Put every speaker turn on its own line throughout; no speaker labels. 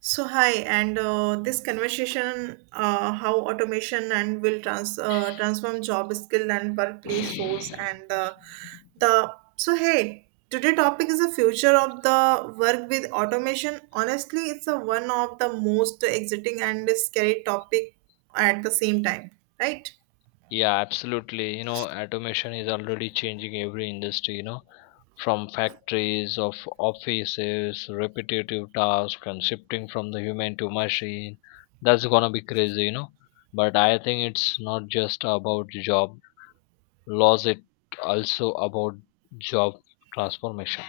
So hi, and this conversation, how automation and will transform job skill and workplace roles and the so Hey, today topic is the future of the work with automation. Honestly, it's a one of the most exciting and scary topic at the same time, right?
Yeah, absolutely. You know, automation is already changing every industry, you know, from factories of offices, repetitive tasks and shifting from the human to machine. That's gonna be crazy, you know. But I think it's not just about job loss, it also about job transformation.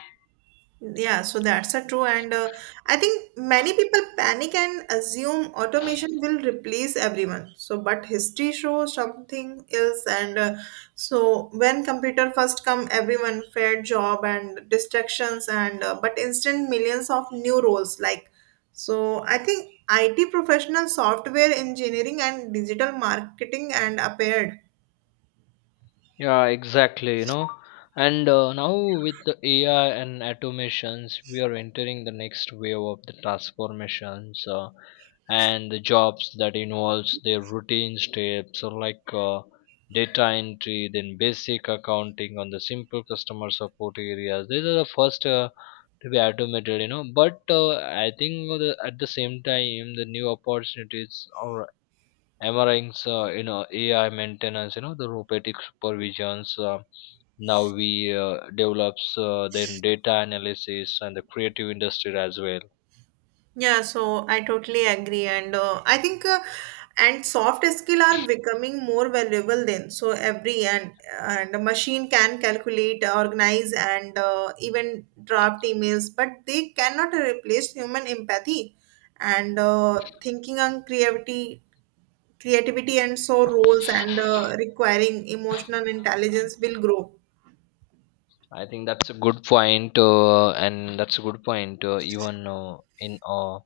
Yeah, so that's a true, and I think many people panic and assume automation will replace everyone. So, but history shows something else, and so when computer first come, everyone fair job and distractions, and but instant millions of new roles. So I think IT professional, software engineering, and digital marketing and appeared.
Yeah, exactly, you know. And Now with the AI and automations, we are entering the next wave of the transformations and the jobs that involves the routine steps or like data entry, then basic accounting on the simple customer support areas. These are the first to be automated, you know. But I think at the same time, the new opportunities are MRIs, you know, AI maintenance, you know, the robotic supervisions. Now we develops then data analysis and the creative industry as well.
Yeah, so I totally agree, and I think and soft skill are becoming more valuable then. So every and a machine can calculate, organize, and even draft emails, but they cannot replace human empathy and thinking and creativity, and so roles and requiring emotional intelligence will grow.
I think that's a good point, and that's a good point. Even in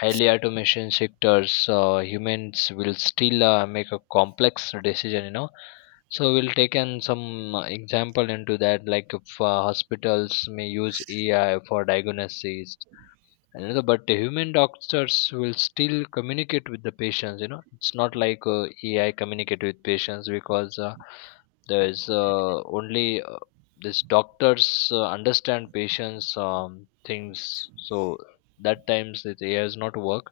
highly automation sectors, humans will still make a complex decision. You know, so we'll take an some example into that. Like if hospitals may use AI for diagnosis, and you know, but the human doctors will still communicate with the patients, you know. It's not like AI communicate with patients, because there is only this doctors understand patients things. So that times that AI does not work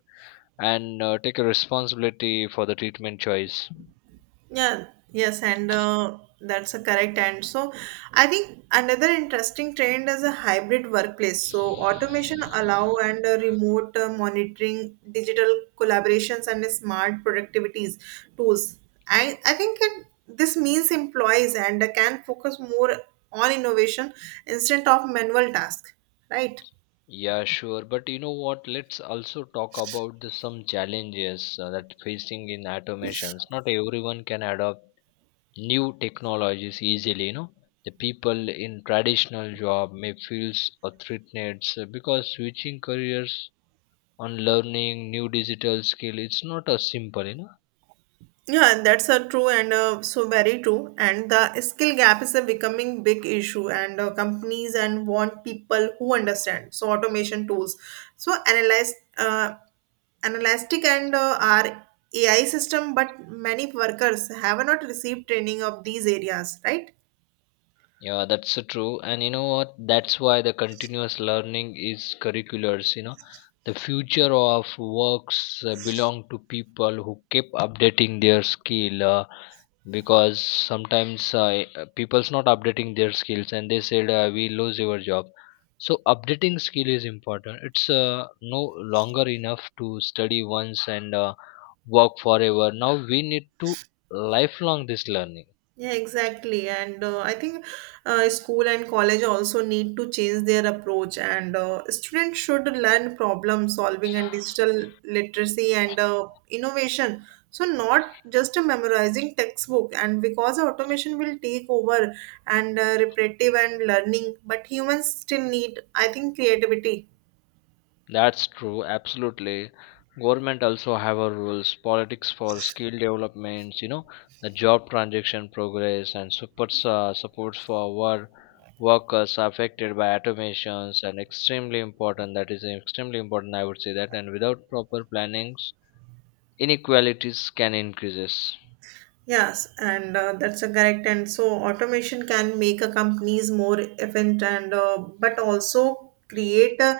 and take a responsibility for the treatment choice.
Yeah, yes, and that's a correct. And so I think another interesting trend is a hybrid workplace. So automation allow and remote monitoring, digital collaborations, and smart productivities tools. I think it, this means employees and can focus more on innovation instead of manual tasks, right?
Yeah, sure. But you know what, let's also talk about some challenges that facing in automations. Not everyone can adopt new technologies easily, you know. The people in traditional job may feel threatened, so because switching careers on learning new digital skill, it's not a simple, you know.
Yeah, and that's a true and so very true. And the skill gap is a becoming big issue, and companies and want people who understand. So automation tools, so analytic and our AI system, but many workers have not received training of these areas, right?
Yeah, that's true. And you know what, that's why the continuous learning is curriculars, you know. The future of works belong to people who keep updating their skill because sometimes people's not updating their skills and they said we lose your job. So updating skill is important. It's no longer enough to study once and work forever. Now we need to lifelong this learning.
Yeah, exactly. And I think school and college also need to change their approach. And students should learn problem solving and digital literacy and innovation. So, not just memorizing textbook. And because automation will take over and repetitive and learning, but humans still need, I think, creativity.
That's true, absolutely. Government also have a rules, politics for skill developments, you know, the job transaction progress and supports for workers affected by automations and extremely important. That is extremely important, I would say that. And without proper plannings, inequalities can increases.
Yes, and that's a correct. And so automation can make a companies more efficient and but also create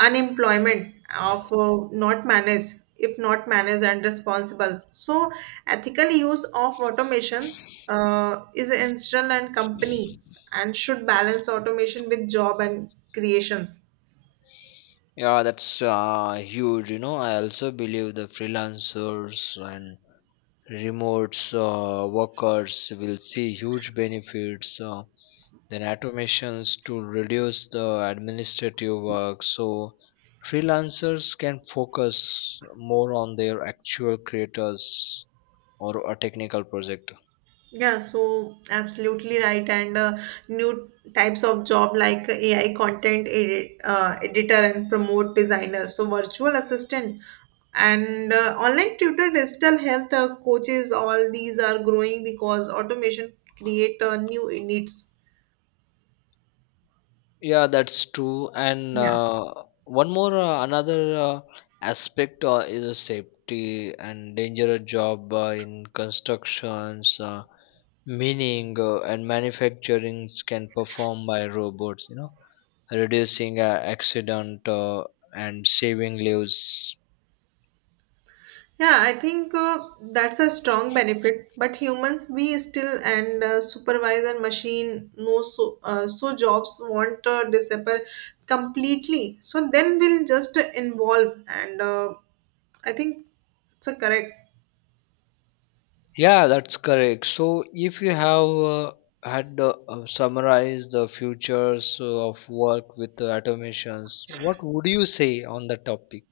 unemployment of not managed if not managed and responsible. So ethical use of automation is essential and companies and should balance automation with job and creations.
Yeah, that's huge. You know, I also believe the freelancers and remote workers will see huge benefits. Then automations to reduce the administrative work, so freelancers can focus more on their actual creators or a technical project.
Yeah, so absolutely right. And new types of job like AI content editor and promote designer, so virtual assistant and online tutor, digital health coaches, all these are growing because automation create new needs.
Yeah, that's true and
Yeah.
one more another aspect is a safety and dangerous job in constructions. Meaning and manufacturing can perform by robots, you know, reducing accident and saving lives.
Yeah, I think that's a strong benefit. But humans, we still and supervisor machine no so jobs want to disappear completely. So then we'll just involve and I think it's a correct.
Yeah, that's correct. So if you have had summarized the futures of work with the automations, what would you say on the topic?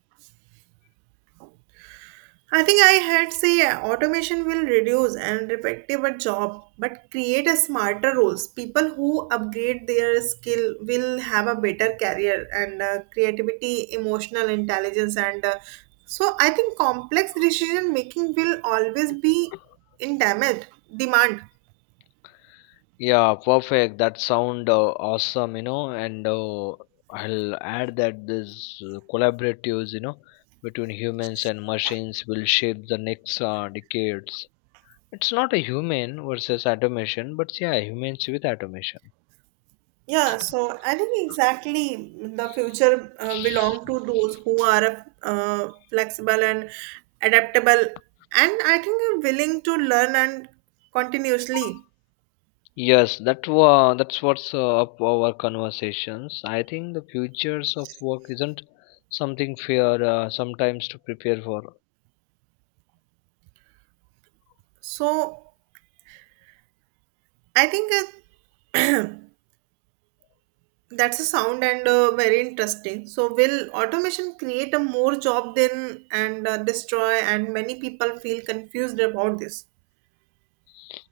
I think I had say yeah, automation will reduce and repetitive a job, but create a smarter roles. People who upgrade their skill will have a better career and creativity, emotional intelligence, and so I think complex decision making will always be in demand.
Yeah, perfect. That sound awesome, you know, and I'll add that this collaboratives, you know, between humans and machines will shape the next decades. It's not a human versus automation, but yeah, humans with automation.
Yeah, so I think exactly the future belong to those who are flexible and adaptable, and I think are willing to learn and continuously.
Yes, that's what's up our conversations. I think the futures of work isn't something fair sometimes to prepare for.
So I think uh, that's a sound and very interesting. So will automation create a more job then and destroy? And many people feel confused about this.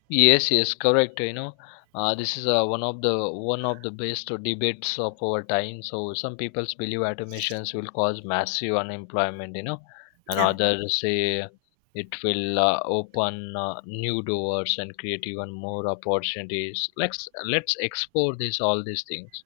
Yes, yes, correct. You know, this is one of the best debates of our time. So some people believe automations will cause massive unemployment. You know, and
Yeah.
others say it will open new doors and create even more opportunities. Let's explore this all these things.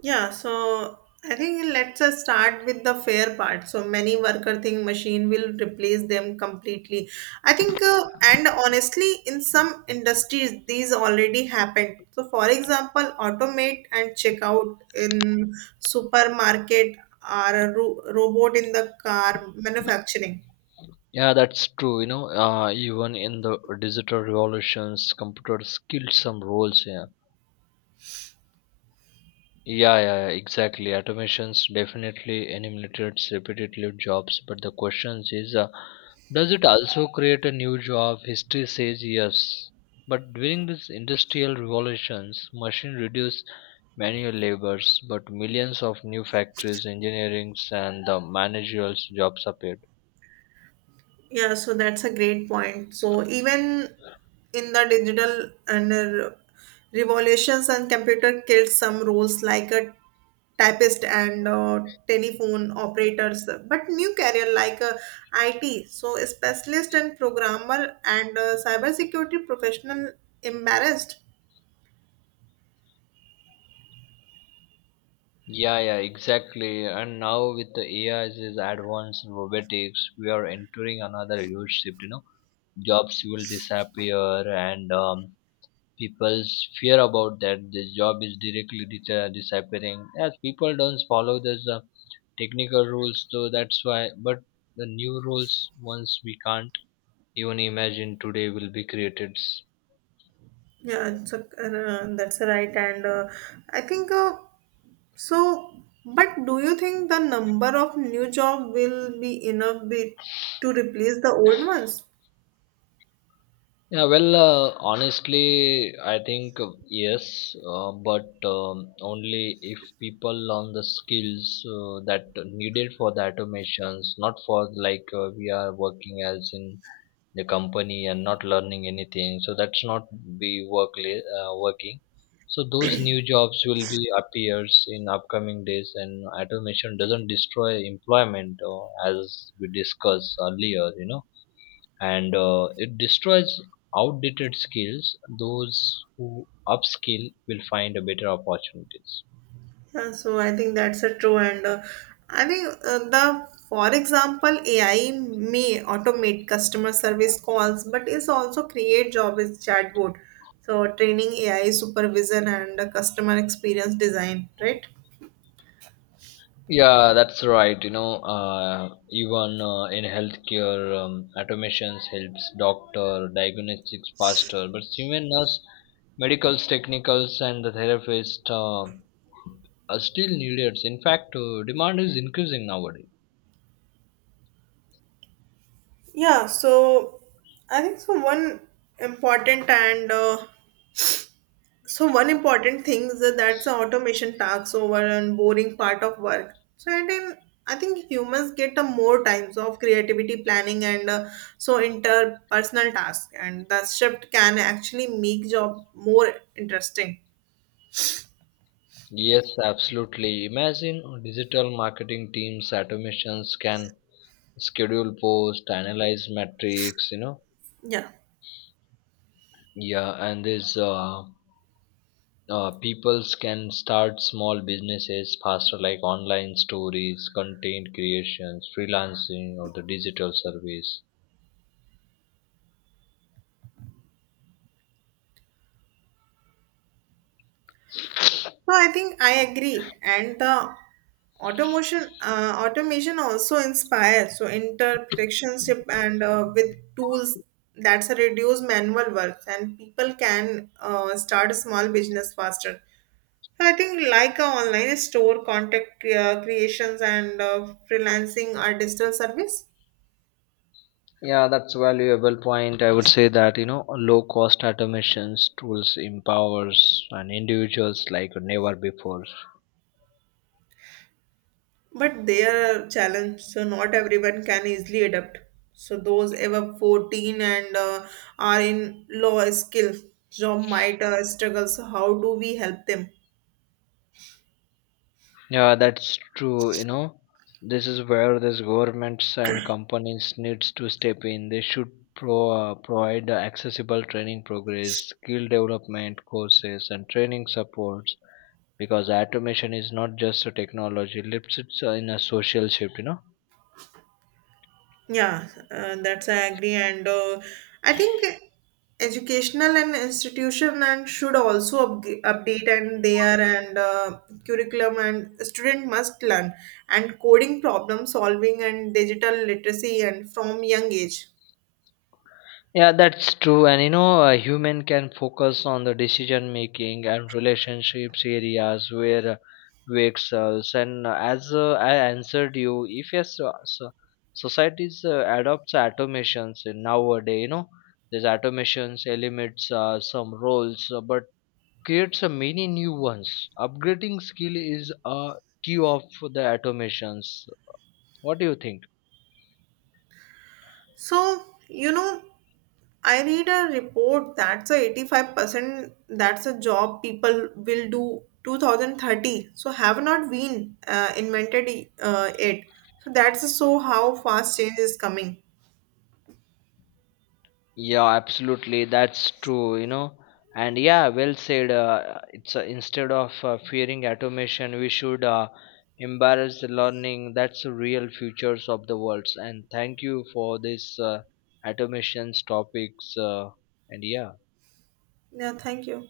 Yeah, so I think let's start with the fair part. So many worker think machine will replace them completely. I think, and honestly, in some industries, these already happened. So, for example, automate and checkout in supermarket or a robot in the car manufacturing.
Yeah, that's true. You know, even in the digital revolutions, computers killed some roles. Yeah. Yeah, exactly. Automations definitely eliminates repetitive jobs, but the question is, does it also create a new job? History says yes. But during these industrial revolutions, machine reduced manual labors, but millions of new factories, engineerings, and the managerial jobs appeared.
Yeah, so that's a great point. So even in the digital and revolutions and computer killed some roles like a typist and telephone operators, but new career like IT, so a specialist and programmer and cybersecurity professional embarrassed.
Yeah, yeah, exactly. And now with the AI's is advanced robotics, we are entering another huge shift. You know, jobs will disappear, and people's fear about that the job is directly disappearing. As people don't follow the technical rules, so that's why. But the new rules, once we can't even imagine today, will be created.
That's right. And I think. So, But do you think the number of new job will be enough be, to replace the old ones?
Yeah, well, honestly, I think yes, but only if people learn the skills that needed for the automations, not for like we are working as in the company and not learning anything. So that's not be working. So those new jobs will be appears in upcoming days, and automation doesn't destroy employment as we discussed earlier. You know, and it destroys outdated skills. Those who upskill will find a better opportunities.
Yeah, so I think that's a true and I think the for example AI may automate customer service calls but is also create job as chatbot. So training AI supervision and customer experience design, right?
Yeah, that's right. You know, uh, even in healthcare, automations helps doctor diagnostics faster, but human nurse, medicals, technicals, and the therapist are still needed. In fact, demand is increasing nowadays.
Yeah, so I think so one important and so one important thing is that that's the automation takes over and boring part of work. So and then I think humans get a more times of creativity planning and so interpersonal tasks, and that shift can actually make job more interesting.
Yes, absolutely. Imagine digital marketing teams, automations can schedule post analyze metrics, you know.
Yeah.
Yeah, and this peoples can start small businesses faster, like online stories, content creations, freelancing or the digital service.
No, I think I agree, and the automation also inspires so interpretationship and with tools that's a reduce manual work and people can start a small business faster. So, I think like a online store, contact creations and freelancing or digital service.
Yeah, that's valuable point, I would say that. You know, low cost automations tools empowers and individuals like never before.
But they are challenge, so not everyone can easily adapt. So those ever 14 and are in low skill job might struggle. So how do we help them?
Yeah, that's true. You know, this is where these governments and companies needs to step in. They should provide accessible training progress, skill development courses, and training supports. Because automation is not just a technology; it's in a social shift. You know.
Yeah, that's I agree, and I think educational and institution and should also update and they and curriculum and student must learn and coding problem solving and digital literacy and from young age.
Yeah, that's true. And you know, a human can focus on the decision making and relationships areas where we excels. And as I answered you, if yes, so societies adopts automations in nowadays. You know, these automations eliminates some roles, but creates a many new ones. Upgrading skill is a key of the automations. What do you think?
So you know I read a report that's a 85% that's a job people will do 2030. So have not been invented it. So that's so how fast change is coming.
Yeah, absolutely. That's true, you know. And yeah, well said. It's Instead of fearing automation, we should embrace the learning. That's the real futures of the worlds. And thank you for this automations topics. And yeah.
Yeah, thank you.